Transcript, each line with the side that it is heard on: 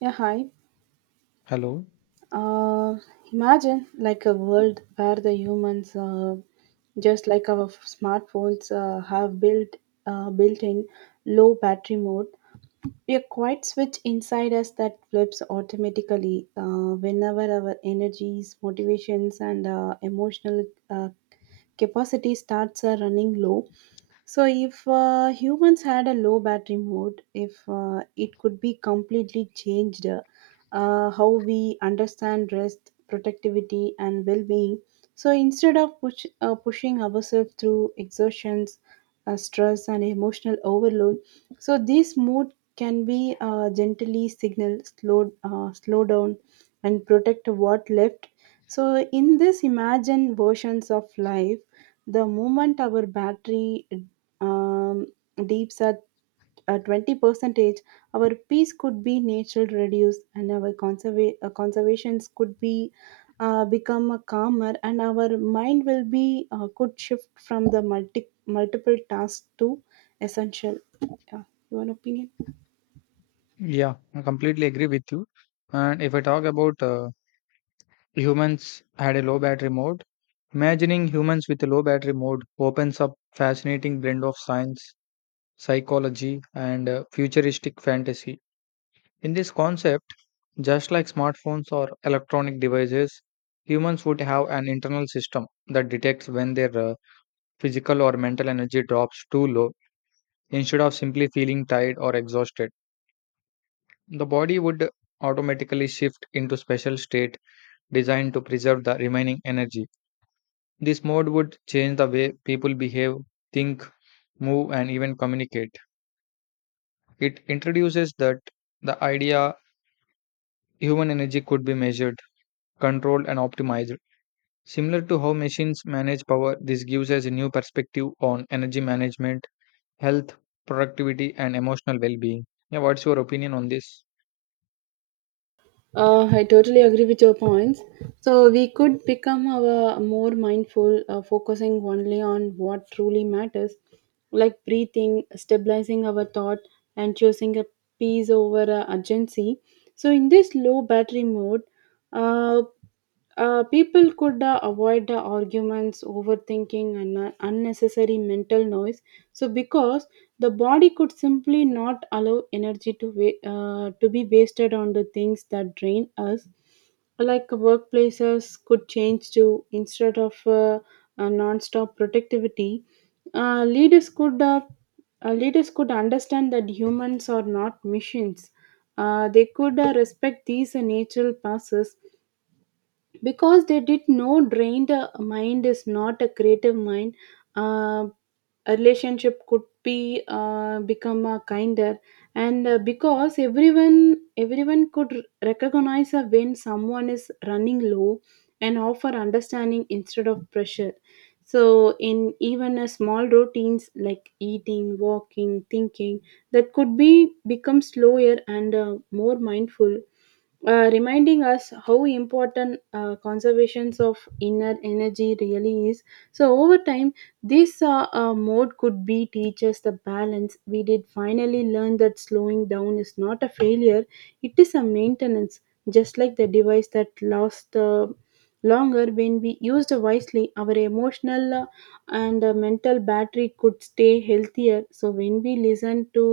right: Yeah, hi.
left: Hello.
right: Uh, imagine like a world where the humans, just like our smartphones, have built-in low battery mode. A quiet switch inside us that flips automatically whenever our energies, motivations, and emotional capacity starts running low. So, if humans had a low battery mode, if it could be completely changed how we understand rest, productivity, and well being. So instead of pushing ourselves through exertions, stress, and emotional overload, so this mood can be gently signaled, slow down, and protect what left. So in this imagined versions of life, the moment our battery um, dips at 20 percentage, our peace could be natural reduced, and our conservations could be become a calmer, and our mind will be could shift from the multiple tasks to essential. Yeah, your opinion?
left: Yeah, I completely agree with you. And if I talk about humans had a low battery mode, imagining humans with a low battery mode opens up fascinating blend of science, psychology, and futuristic fantasy. In this concept, just like smartphones or electronic devices, humans would have an internal system that detects when their physical or mental energy drops too low instead of simply feeling tired or exhausted. The body would automatically shift into special state designed to preserve the remaining energy. This mode would change the way people behave, think, move and even communicate. It introduces that the idea human energy could be measured, controlled and optimized. Similar to how machines manage power, this gives us a new perspective on energy management, health, productivity and emotional well-being. Yeah, what's your opinion on this?
right: I totally agree with your points. So we could become our more mindful, focusing only on what truly matters, like breathing, stabilizing our thought, and choosing a peace over a urgency. So in this low battery mode, uh, people could avoid the arguments, overthinking, and unnecessary mental noise. So because the body could simply not allow energy to to be wasted on the things that drain us, like workplaces could change to instead of a non-stop productivity. Uh, leaders could uh, leaders could understand that humans are not machines. They could respect these natural passes because they did know drained mind is not a creative mind uh, a relationship could be become a kinder, and because everyone could recognize when someone is running low and offer understanding instead of pressure. So in even a small routines like eating, walking, thinking, that could be become slower and more mindful, reminding us how important conservations of inner energy really is. So over time, this mode could be teach us the balance. We did finally learn that slowing down is not a failure, it is a maintenance. Just like the device that lasts longer when we used wisely, our emotional and mental battery could stay healthier. So when we listen to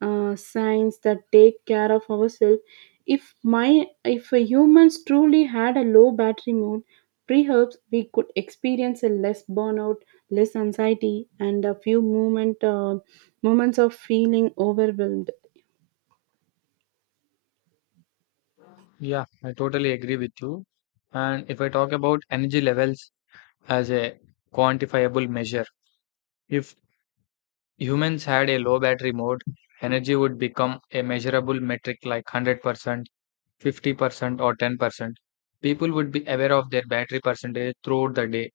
right: science that take care of ourselves, if humans truly had a low battery mode, perhaps we could experience a less burnout, less anxiety, and a few moments of feeling overwhelmed.
left: Yeah, I totally agree with you. And if I talk about energy levels, as a quantifiable measure. If humans had a low battery mode, energy would become a measurable metric like 100%, 50%, or 10%. People would be aware of their battery percentage throughout the day.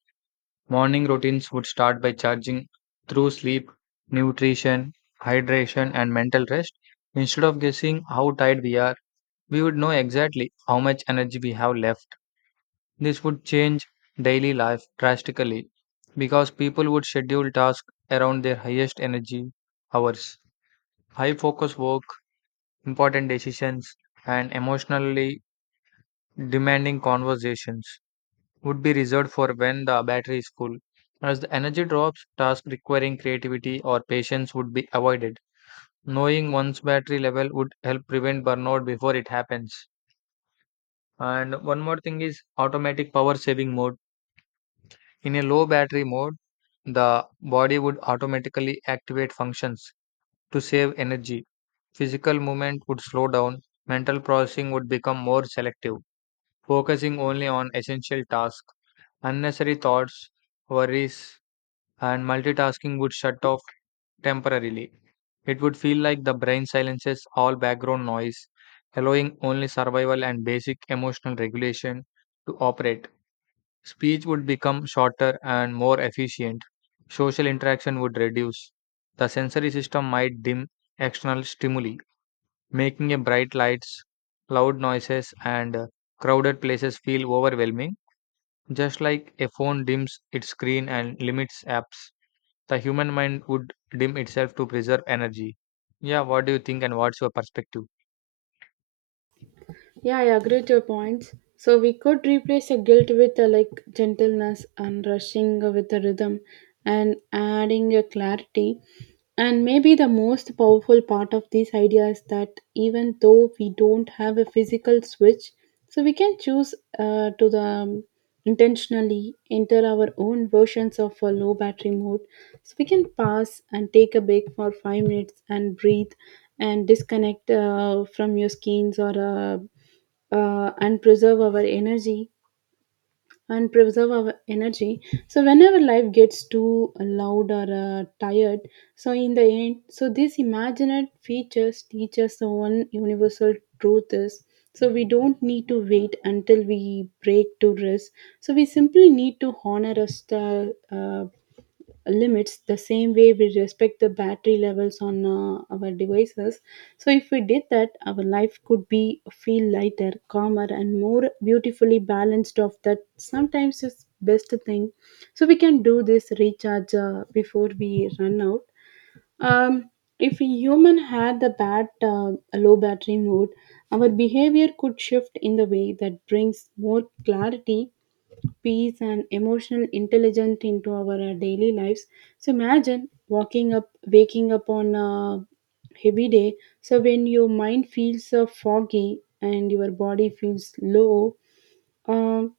left: Morning routines would start by charging through sleep, nutrition, hydration, and mental rest. Instead of guessing how tired we are, we would know exactly how much energy we have left. This would change daily life drastically because people would schedule tasks around their highest energy hours. High focus work, important decisions, and emotionally demanding conversations would be reserved for when the battery is full. As the energy drops, tasks requiring creativity or patience would be avoided. Knowing one's battery level would help prevent burnout before it happens. And one more thing is automatic power saving mode. In a low battery mode, the body would automatically activate functions to save energy. Physical movement would slow down, mental processing would become more selective, focusing only on essential tasks. Unnecessary thoughts, worries, and multitasking would shut off temporarily. It would feel like the brain silences all background noise, allowing only survival and basic emotional regulation to operate. Speech would become shorter and more efficient. Social interaction would reduce. The sensory system might dim external stimuli, making a bright lights, loud noises, and crowded places feel overwhelming. Just like a phone dims its screen and limits apps, the human mind would dim itself to preserve energy. Yeah, what do you think, and what's your perspective?
right: Yeah, I agree to your points. So we could replace a guilt with a like gentleness, and rushing with a rhythm, and adding a clarity. And maybe the most powerful part of this idea is that even though we don't have a physical switch, so we can choose to the intentionally enter our own versions of a low battery mode. So we can pause and take a break for 5 minutes and breathe, and disconnect from your screens or and preserve our energy and preserve our energy so whenever life gets too loud or tired. So in the end, so these imagined features teach us the one universal truth is, so we don't need to wait until we break to rest, so we simply need to honor us the uh, limits the same way we respect the battery levels on our devices. So if we did that, our life could be feel lighter, calmer, and more beautifully balanced of that sometimes is best thing. So we can do this recharge before we run out. um, if a human had the bad a low battery mode, our behavior could shift in the way that brings more clarity, peace, and emotional intelligence into our daily lives. So imagine walking up waking up on a heavy day. So when your mind feels foggy and your body feels low, um,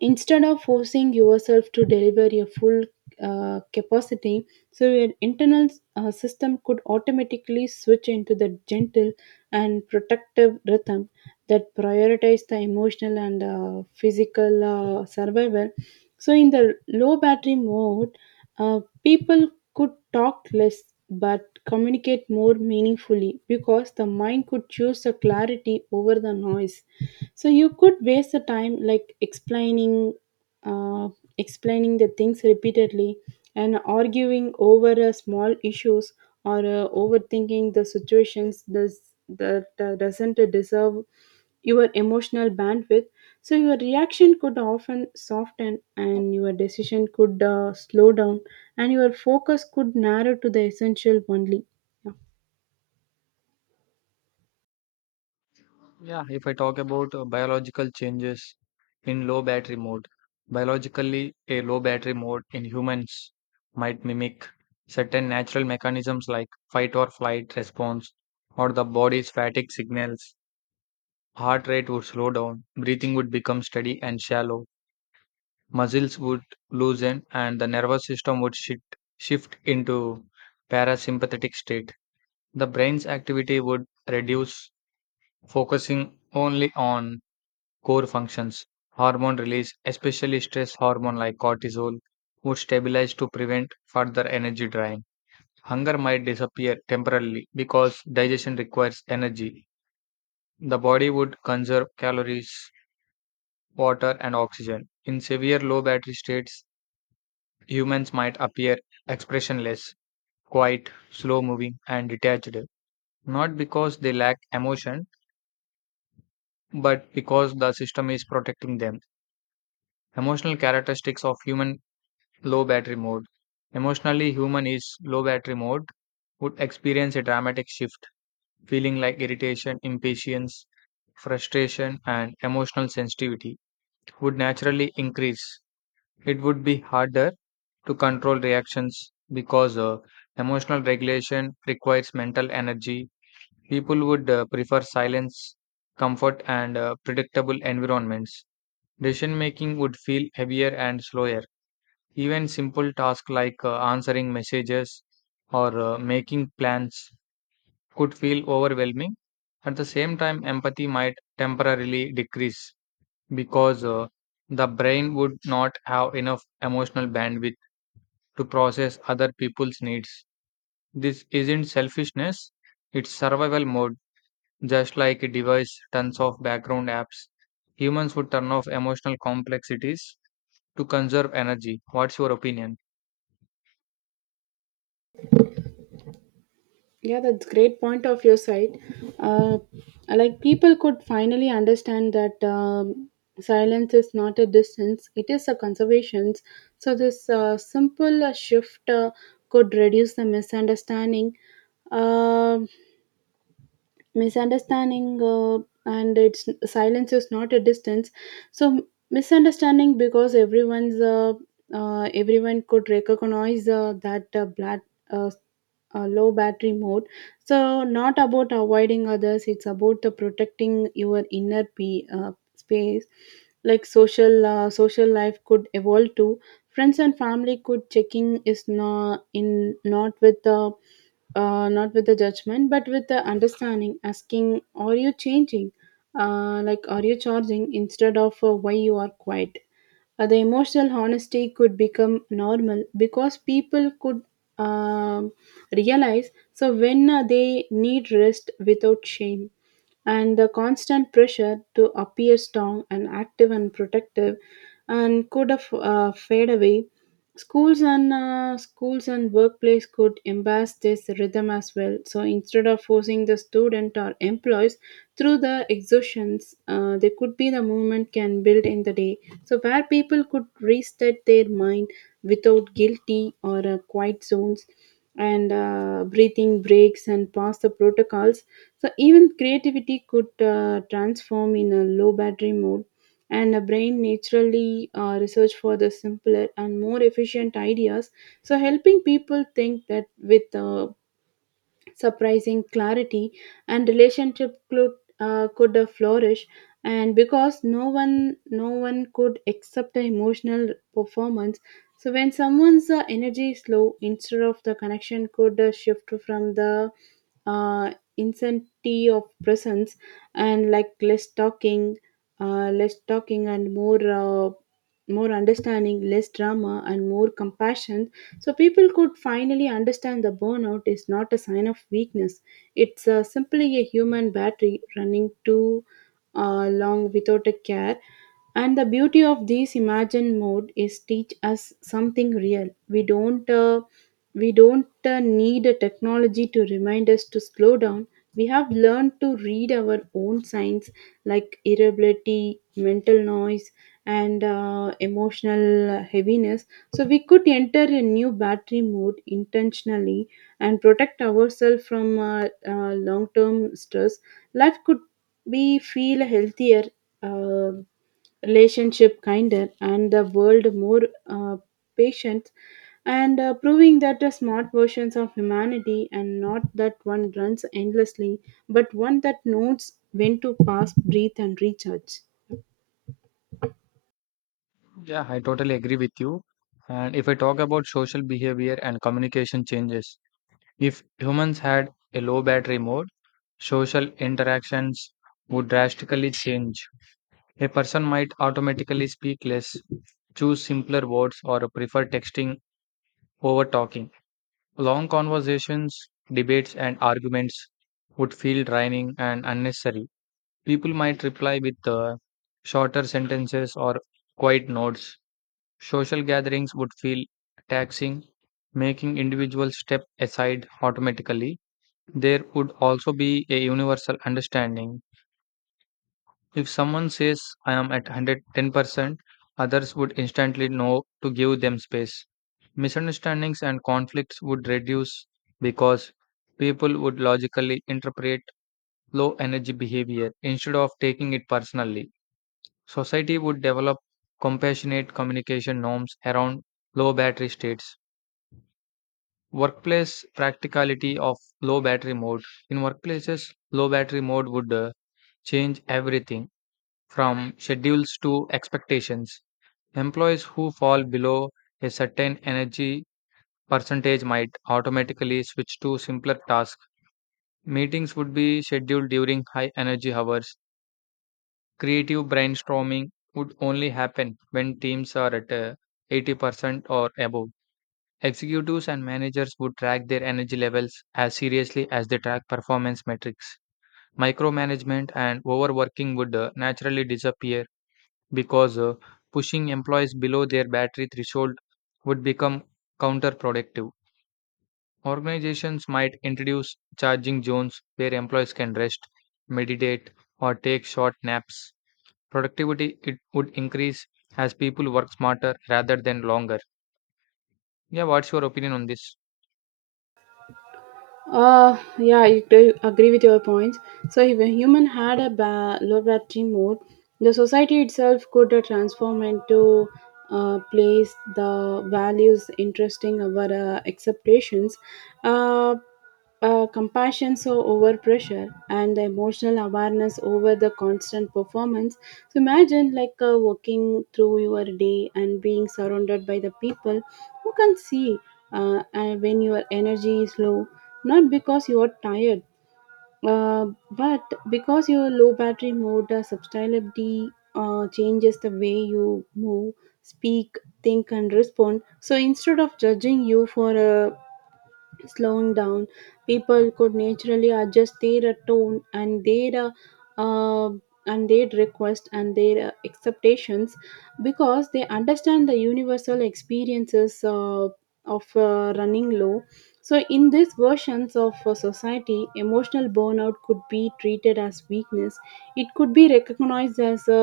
right: instead of forcing yourself to deliver your full capacity, so your internal system could automatically switch into the gentle and protective rhythm that prioritize the emotional and physical survival. So in the low battery mode, people could talk less but communicate more meaningfully because the mind could choose the clarity over the noise. So you could waste the time like uh, explaining the things repeatedly, and arguing over small issues, or overthinking the situations does that doesn't deserve your emotional bandwidth. So your reaction could often soften, and your decision could slow down, and your focus could narrow to the essential only.
left: Yeah, if I talk about biological changes in low battery mode, biologically, a low battery mode in humans might mimic certain natural mechanisms like fight or flight response or the body's fatigue signals. Heart rate would slow down, breathing would become steady and shallow, muscles would loosen, and the nervous system would shift into parasympathetic state. The brain's activity would reduce, focusing only on core functions. Hormone release, especially stress hormone like cortisol, would stabilize to prevent further energy drain. Hunger might disappear temporarily because digestion requires energy. The body would conserve calories, water, and oxygen. In severe low battery states, humans might appear expressionless, quiet, slow moving, and detached. Not because they lack emotion, but because the system is protecting them. Emotional characteristics of human low battery mode. Emotionally, human is low battery mode would experience a dramatic shift, feeling like irritation, impatience, frustration, and emotional sensitivity would naturally increase. It would be harder to control reactions because emotional regulation requires mental energy. People would prefer silence, comfort, and predictable environments. Decision making would feel heavier and slower. Even simple tasks like answering messages or making plans could feel overwhelming. At the same time, empathy might temporarily decrease because the brain would not have enough emotional bandwidth to process other people's needs. This isn't selfishness, it's survival mode. Just like a device tons of background apps, humans would turn off emotional complexities to conserve energy. What's your opinion?
right: Yeah, that's great point of your side. Uh, like people could finally understand that silence is not a distance; it is a conservation. So this simple shift could reduce the misunderstanding. Um Misunderstanding and it's silence is not a distance, so misunderstanding because everyone could recognize that black uh, low battery mode, so not about avoiding others, it's about the protecting your inner p space. Like social life could evolve too. Friends and family could checking is not in not with the judgment but with the understanding, asking are you changing, like are you charging, instead of why you are quiet. The emotional honesty could become normal because people could um realize so when they need rest without shame, and the constant pressure to appear strong and active and protective and could have fade away. Schools and workplace could embrace this rhythm as well. So instead of forcing the student or employees through the exhaustions, there could be the movement can build in the day. So where people could reset their mind without guilty or quiet zones, and breathing breaks, and pass the protocols. So even creativity could transform in a low battery mode, and the brain naturally research for the simpler and more efficient ideas, so helping people think that with surprising clarity. And relationship could flourish, and because no one could accept the emotional performance. So when someone's energy is low, instead of the connection could shift from the uh, intensity of presence, and like less talking and more understanding, less drama and more compassion. So people could finally understand the burnout is not a sign of weakness. It's simply a human battery running too long without a care. And the beauty of this imagine mode is teach us something real. We don't need a technology to remind us to slow down. We have learned to read our own signs like irritability, mental noise, and emotional heaviness, so we could enter a new battery mode intentionally and protect ourselves from long term stress. Life could be feel healthier, uh, relationship kinder, and the world more uh, patient, and proving that the smart versions of humanity and not that one runs endlessly, but one that knows when to pause, breathe, and recharge.
left: Yeah, I totally agree with you. And if I talk about social behavior and communication changes, if humans had a low battery mode, social interactions would drastically change. A person might automatically speak less, choose simpler words, or prefer texting over talking. Long conversations, debates, and arguments would feel draining and unnecessary. People might reply with shorter sentences or quiet notes. Social gatherings would feel taxing, making individuals step aside automatically. There would also be a universal understanding. If someone says, I am at 110%, others would instantly know to give them space. Misunderstandings and conflicts would reduce because people would logically interpret low energy behavior instead of taking it personally. Society would develop compassionate communication norms around low battery states. Workplace practicality of low battery mode. In workplaces, low battery mode would change everything from schedules to expectations. Employees who fall below a certain energy percentage might automatically switch to simpler tasks. Meetings would be scheduled during high energy hours. Creative brainstorming would only happen when teams are at 80% or above. Executives and managers would track their energy levels as seriously as they track performance metrics. Micromanagement and overworking would naturally disappear because pushing employees below their battery threshold would become counterproductive. Organizations might introduce charging zones where employees can rest, meditate, or take short naps. Productivity it would increase as people work smarter rather than longer. Yeah, what's your opinion on this?
right: Yeah, I do agree with your points. So, if a human had a low battery mode, the society itself could transform into place the values interesting our acceptations. Uh, compassion so over pressure, and the emotional awareness over the constant performance. So imagine like walking through your day and being surrounded by the people who can see when your energy is low, not because you are tired, uh, but because your low battery mode subtlety changes the way you move, speak, think, and respond. So instead of judging you for a slowing down, people could naturally adjust their tone and their uh, uh, and their request, and their expectations, because they understand the universal experiences of running low. So in these versions of society, emotional burnout could be treated as weakness, it could be recognized as a,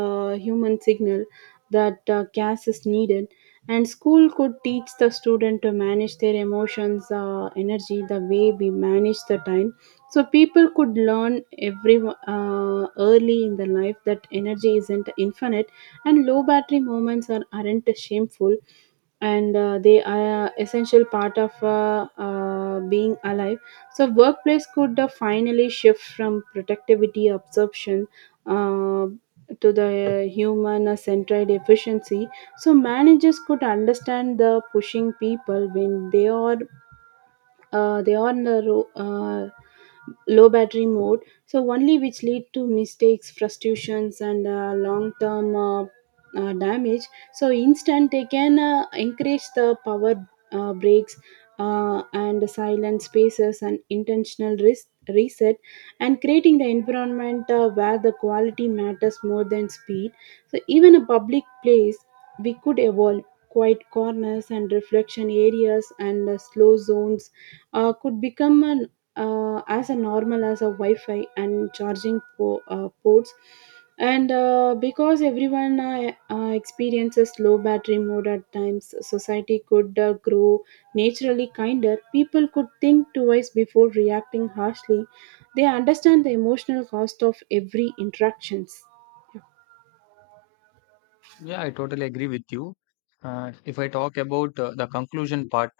right: uh human signal that gas is needed. And school could teach the student to manage their emotions energy the way we manage the time. So people could learn every early in the life that energy isn't infinite, and low battery moments aren't shameful, and they are a essential part of being alive. So workplace could finally shift from productivity absorption, uh, to the human centered efficiency. So managers could understand the pushing people when they are on the low battery mode, so only which lead to mistakes, frustrations, and long term damage. So instant they can encourage the power breaks, and silent spaces, and intentional risk reset, and creating the environment where the quality matters more than speed. So even a public place we could evolve quiet corners and reflection areas, and slow zones could become an as a normal as a Wi-Fi and charging ports. And because everyone experiences low battery mode at times, society could grow naturally kinder. People could think twice before reacting harshly. They understand the emotional cost of every interactions. Yeah.
left: Yeah, I totally agree with you. If I talk about the conclusion part,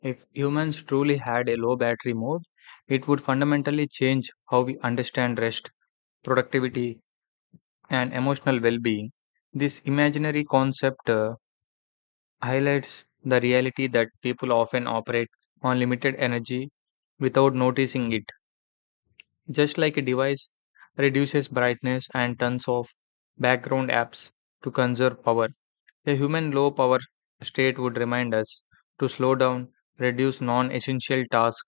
left: if humans truly had a low battery mode, it would fundamentally change how we understand rest, productivity, and emotional well being. This imaginary concept highlights the reality that people often operate on limited energy without noticing it. Just like a device reduces brightness and turns off background apps to conserve power, a human low power state would remind us to slow down, reduce non essential tasks,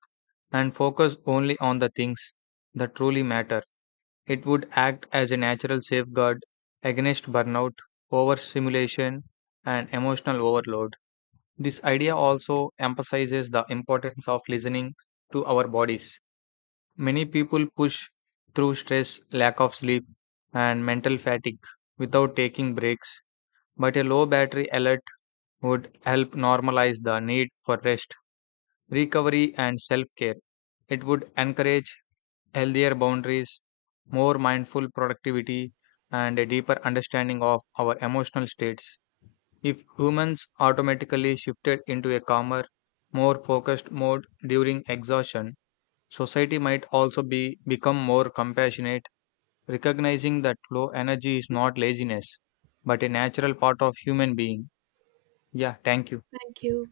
left: and focus only on the things that truly matter. It would act as a natural safeguard against burnout, overstimulation, and emotional overload. This idea also emphasizes the importance of listening to our bodies. Many people push through stress, lack of sleep, and mental fatigue without taking breaks, but a low battery alert would help normalize the need for rest, recovery, and self care. It would encourage healthier boundaries, more mindful productivity, and a deeper understanding of our emotional states. If humans automatically shifted into a calmer, more focused mode during exhaustion, society might also be become more compassionate, recognizing that low energy is not laziness, but a natural part of human being. Yeah, thank you.
right: Thank you.